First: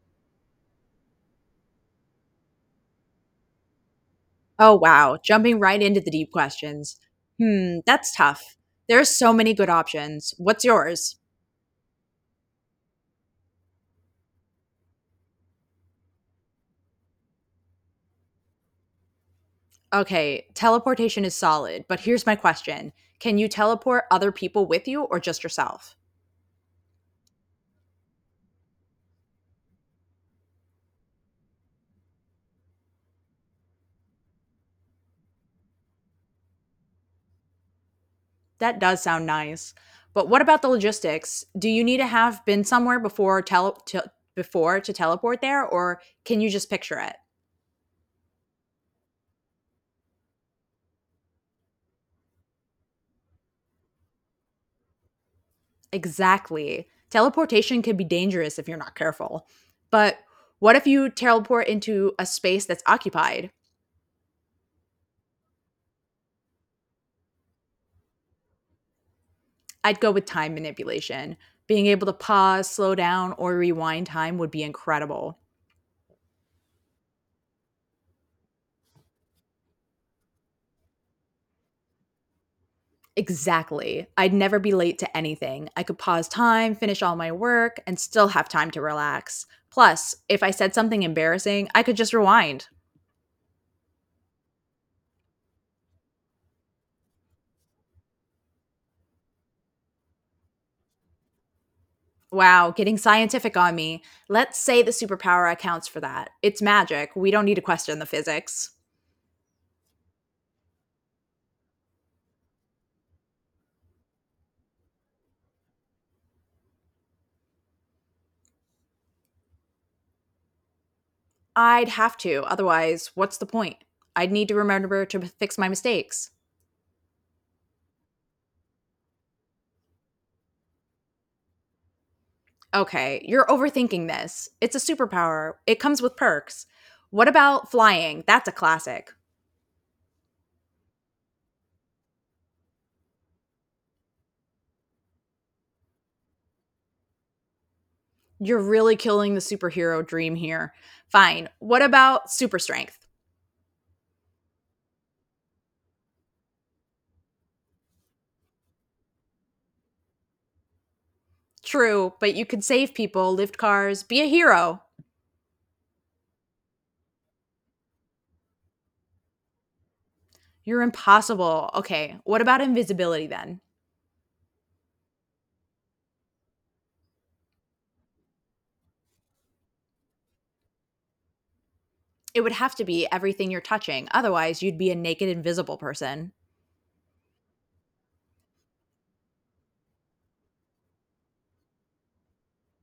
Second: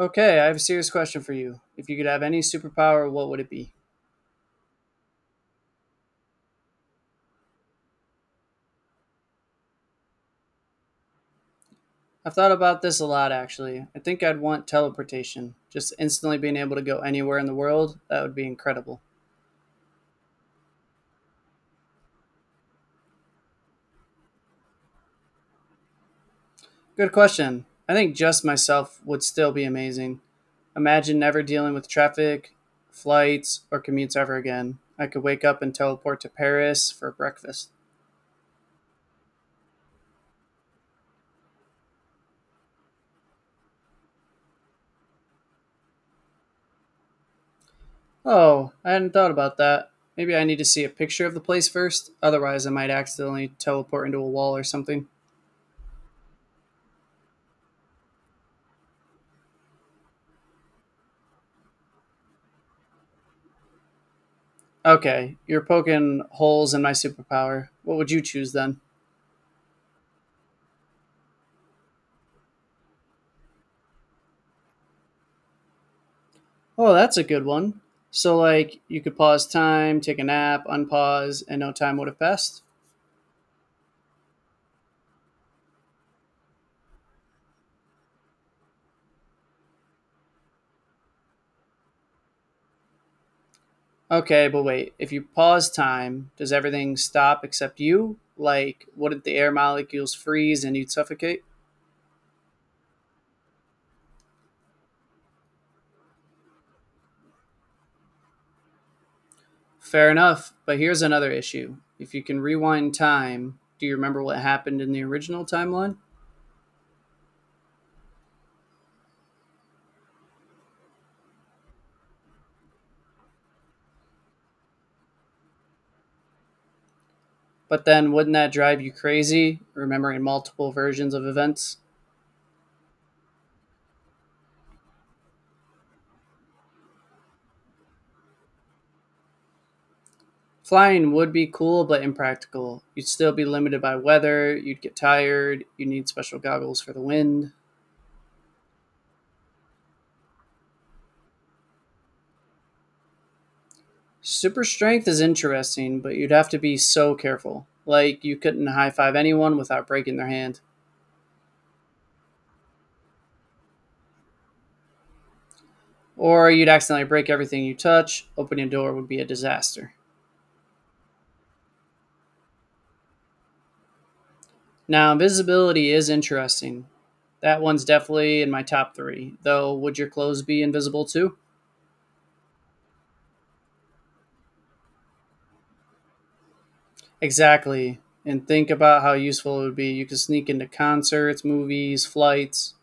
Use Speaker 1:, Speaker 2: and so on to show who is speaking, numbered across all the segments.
Speaker 1: Okay, I have a serious question for you. If you could have any superpower, what would it be?
Speaker 2: Oh, wow. Jumping right into the deep questions. Hmm, that's tough. There are so many good options. What's yours?
Speaker 1: I've thought about this a lot, actually. I think I'd want teleportation. Just instantly being able to go anywhere in the world, that would be incredible.
Speaker 2: Okay, teleportation is solid, but here's my question. Can you teleport other people with you or just yourself?
Speaker 1: Good question. I think just myself would still be amazing. Imagine never dealing with traffic, flights, or commutes ever again. I could wake up and teleport to Paris for breakfast.
Speaker 2: That does sound nice. But what about the logistics? Do you need to have been somewhere before tele- to, before to teleport there, or can you just picture it?
Speaker 1: Oh, I hadn't thought about that. Maybe I need to see a picture of the place first, otherwise, I might accidentally teleport into a wall or something.
Speaker 2: Exactly. Teleportation can be dangerous if you're not careful. But what if you teleport into a space that's occupied?
Speaker 1: Okay, you're poking holes in my superpower. What would you choose then?
Speaker 2: I'd go with time manipulation. Being able to pause, slow down, or rewind time would be incredible.
Speaker 1: Oh, that's a good one. So, like, you could pause time, take a nap, unpause, and no time would have passed?
Speaker 2: Exactly. I'd never be late to anything. I could pause time, finish all my work, and still have time to relax. Plus, if I said something embarrassing, I could just rewind.
Speaker 1: Okay, but wait, if you pause time, does everything stop except you? Like, wouldn't the air molecules freeze and you'd suffocate?
Speaker 2: Wow, getting scientific on me. Let's say the superpower accounts for that. It's magic. We don't need to question the physics.
Speaker 1: Fair enough, but here's another issue. If you can rewind time, do you remember what happened in the original timeline?
Speaker 2: I'd have to, otherwise, what's the point? I'd need to remember to fix my mistakes.
Speaker 1: But then, wouldn't that drive you crazy, remembering multiple versions of events?
Speaker 2: Okay, you're overthinking this. It's a superpower, it comes with perks. What about flying? That's a classic.
Speaker 1: Flying would be cool, but impractical. You'd still be limited by weather, you'd get tired, you'd need special goggles for the wind.
Speaker 2: You're really killing the superhero dream here. Fine. What about super strength?
Speaker 1: Super strength is interesting, but you'd have to be so careful. Like, you couldn't high five anyone without breaking their hand.
Speaker 2: True, but you could save people, lift cars, be a hero.
Speaker 1: Or you'd accidentally break everything you touch, opening a door would be a disaster.
Speaker 2: You're impossible. Okay, what about invisibility then?
Speaker 1: Now, invisibility is interesting. That one's definitely in my top three, though, would your clothes be invisible too?
Speaker 2: It would have to be everything you're touching. Otherwise, you'd be a naked, invisible person.
Speaker 1: Exactly. And think about how useful it would be. You could sneak into concerts, movies, flights.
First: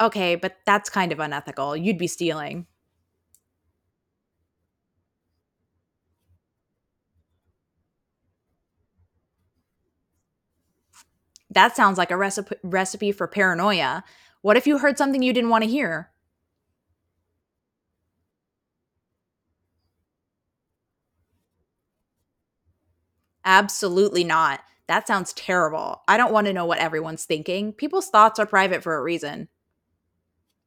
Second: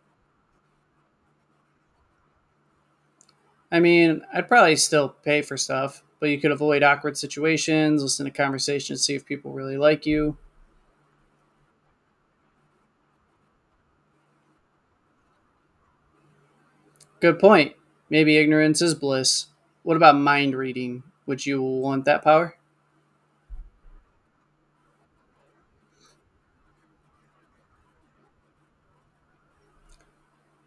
Speaker 2: Okay, but that's kind of unethical. You'd be stealing.
Speaker 1: I mean, I'd probably still pay for stuff, but you could avoid awkward situations, listen to conversations, see if people really like you.
Speaker 2: That sounds like a recipe for paranoia. What if you heard something you didn't want to hear?
Speaker 1: Good point. Maybe ignorance is bliss. What about mind reading? Would you want that power?
Speaker 2: Absolutely not. That sounds terrible. I don't want to know what everyone's thinking. People's thoughts are private for a reason.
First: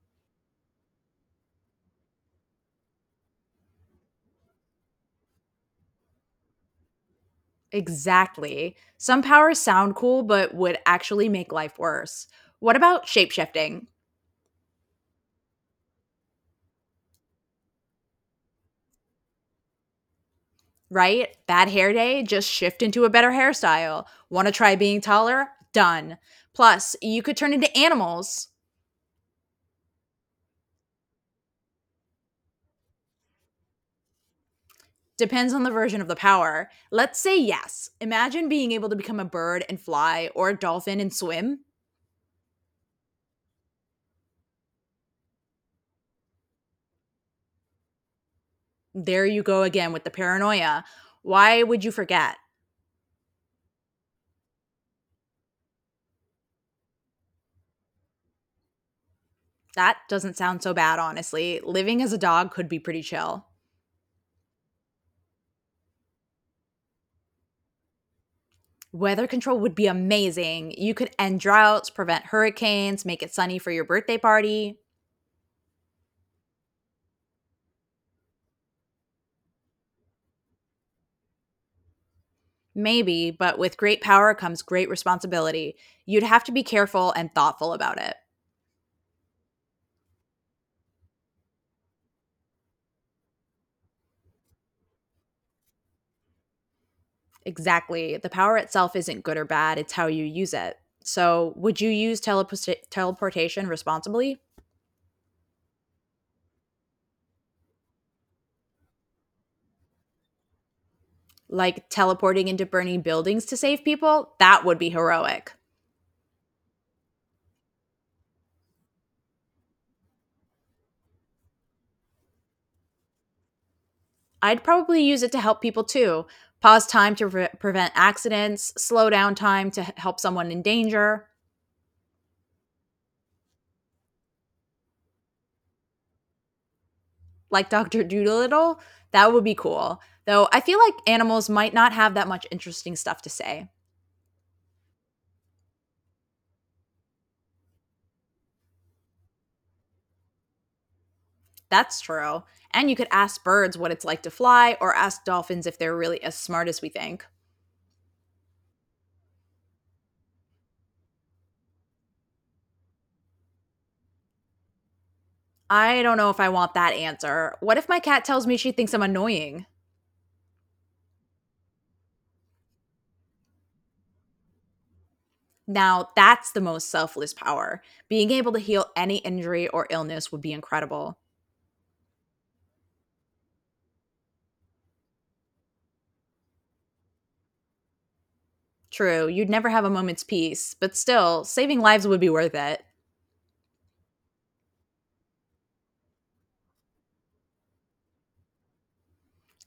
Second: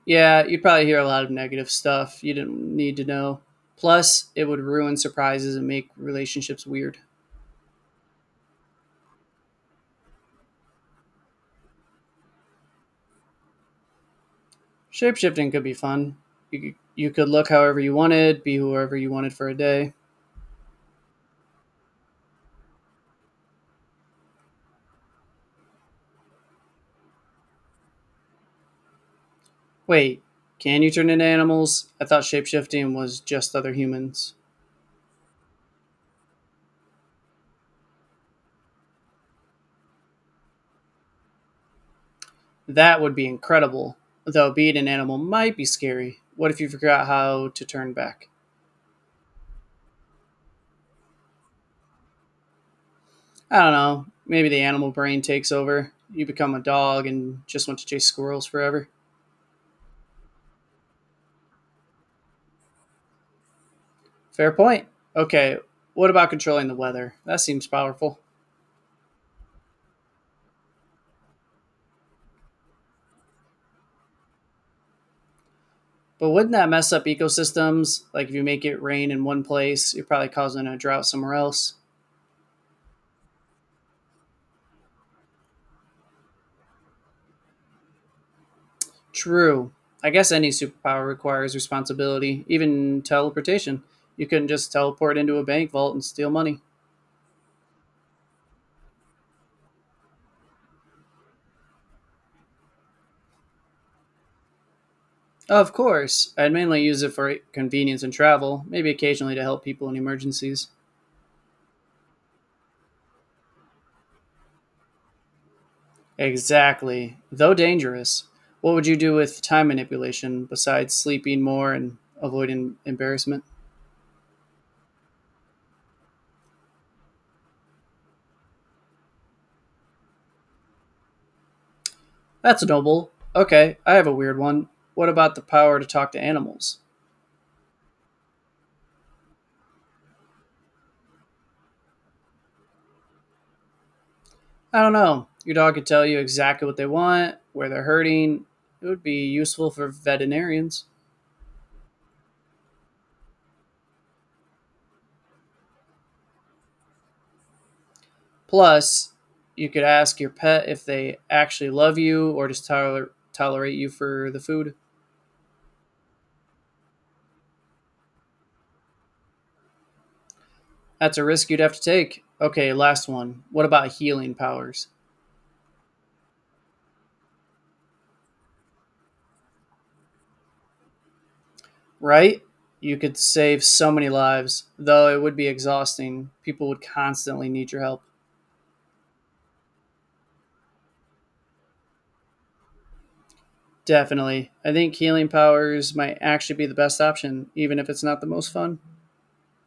Speaker 1: Yeah, you'd probably hear a lot of negative stuff you didn't need to know. Plus, it would ruin surprises and make relationships weird.
Speaker 2: Exactly. Some powers sound cool, but would actually make life worse. What about shapeshifting?
Speaker 1: Shapeshifting could be fun. You, you could look however you wanted, be whoever you wanted for a day.
Speaker 2: Right? Bad hair day, just shift into a better hairstyle. Want to try being taller? Done. Plus, you could turn into animals.
Speaker 1: Wait, can you turn into animals? I thought shapeshifting was just other humans.
Speaker 2: Depends on the version of the power. Let's say yes. Imagine being able to become a bird and fly, or a dolphin and swim.
Speaker 1: That would be incredible. Though being an animal might be scary. What if you forgot how to turn back?
Speaker 2: There you go again with the paranoia. Why would you forget?
Speaker 1: I don't know. Maybe the animal brain takes over. You become a dog and just want to chase squirrels forever.
Speaker 2: That doesn't sound so bad, honestly. Living as a dog could be pretty chill.
Speaker 1: Fair point. Okay, what about controlling the weather? That seems powerful.
Speaker 2: Weather control would be amazing. You could end droughts, prevent hurricanes, make it sunny for your birthday party.
Speaker 1: But wouldn't that mess up ecosystems? Like if you make it rain in one place, you're probably causing a drought somewhere else.
Speaker 2: Maybe, but with great power comes great responsibility. You'd have to be careful and thoughtful about it.
Speaker 1: True. I guess any superpower requires responsibility, even teleportation. You couldn't just teleport into a bank vault and steal money.
Speaker 2: Exactly. The power itself isn't good or bad, it's how you use it. So, would you use teleportation responsibly?
Speaker 1: Of course, I'd mainly use it for convenience and travel, maybe occasionally to help people in emergencies.
Speaker 2: Like teleporting into burning buildings to save people? That would be heroic.
Speaker 1: Exactly. Though dangerous. What would you do with time manipulation besides sleeping more and avoiding embarrassment?
Speaker 2: I'd probably use it to help people too. Pause time to prevent accidents, slow down time to help someone in danger.
Speaker 1: That's noble. Okay, I have a weird one. What about the power to talk to animals?
Speaker 2: Like Dr. Doolittle, that would be cool. Though I feel like animals might not have that much interesting stuff to say.
Speaker 1: I don't know. Your dog could tell you exactly what they want, where they're hurting. It would be useful for veterinarians.
Speaker 2: That's true. And you could ask birds what it's like to fly, or ask dolphins if they're really as smart as we think.
Speaker 1: Plus, you could ask your pet if they actually love you or just tolerate you for the food.
Speaker 2: I don't know if I want that answer. What if my cat tells me she thinks I'm annoying?
Speaker 1: That's a risk you'd have to take. Okay, last one. What about healing powers?
Speaker 2: Now, that's the most selfless power. Being able to heal any injury or illness would be incredible.
Speaker 1: Right? You could save so many lives, though it would be exhausting. People would constantly need your help.
Speaker 2: True, you'd never have a moment's peace, but still, saving lives would be worth it.
Speaker 1: Definitely. I think healing powers might actually be the best option, even if it's not the most fun.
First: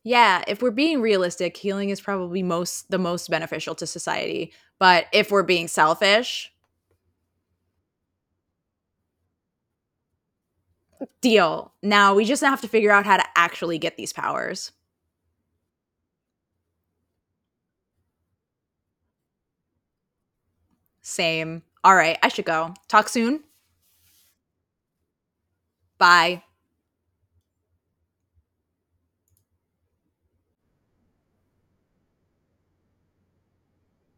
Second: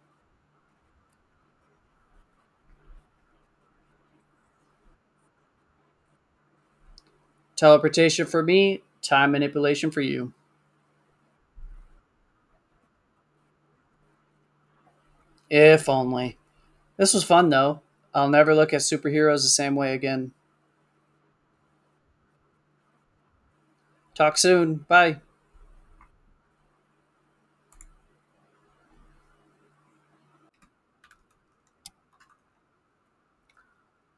Speaker 2: Yeah, if we're being realistic, healing is probably most the most beneficial to society. But if we're being selfish,
Speaker 1: Teleportation for me, time manipulation for you.
Speaker 2: deal. Now we just have to figure out how to actually get these powers.
Speaker 1: If only. This was fun, though. I'll never look at superheroes the same way again.
Speaker 2: Same. All right, I should go. Talk soon.
Speaker 1: Talk soon. Bye.
Speaker 2: Bye.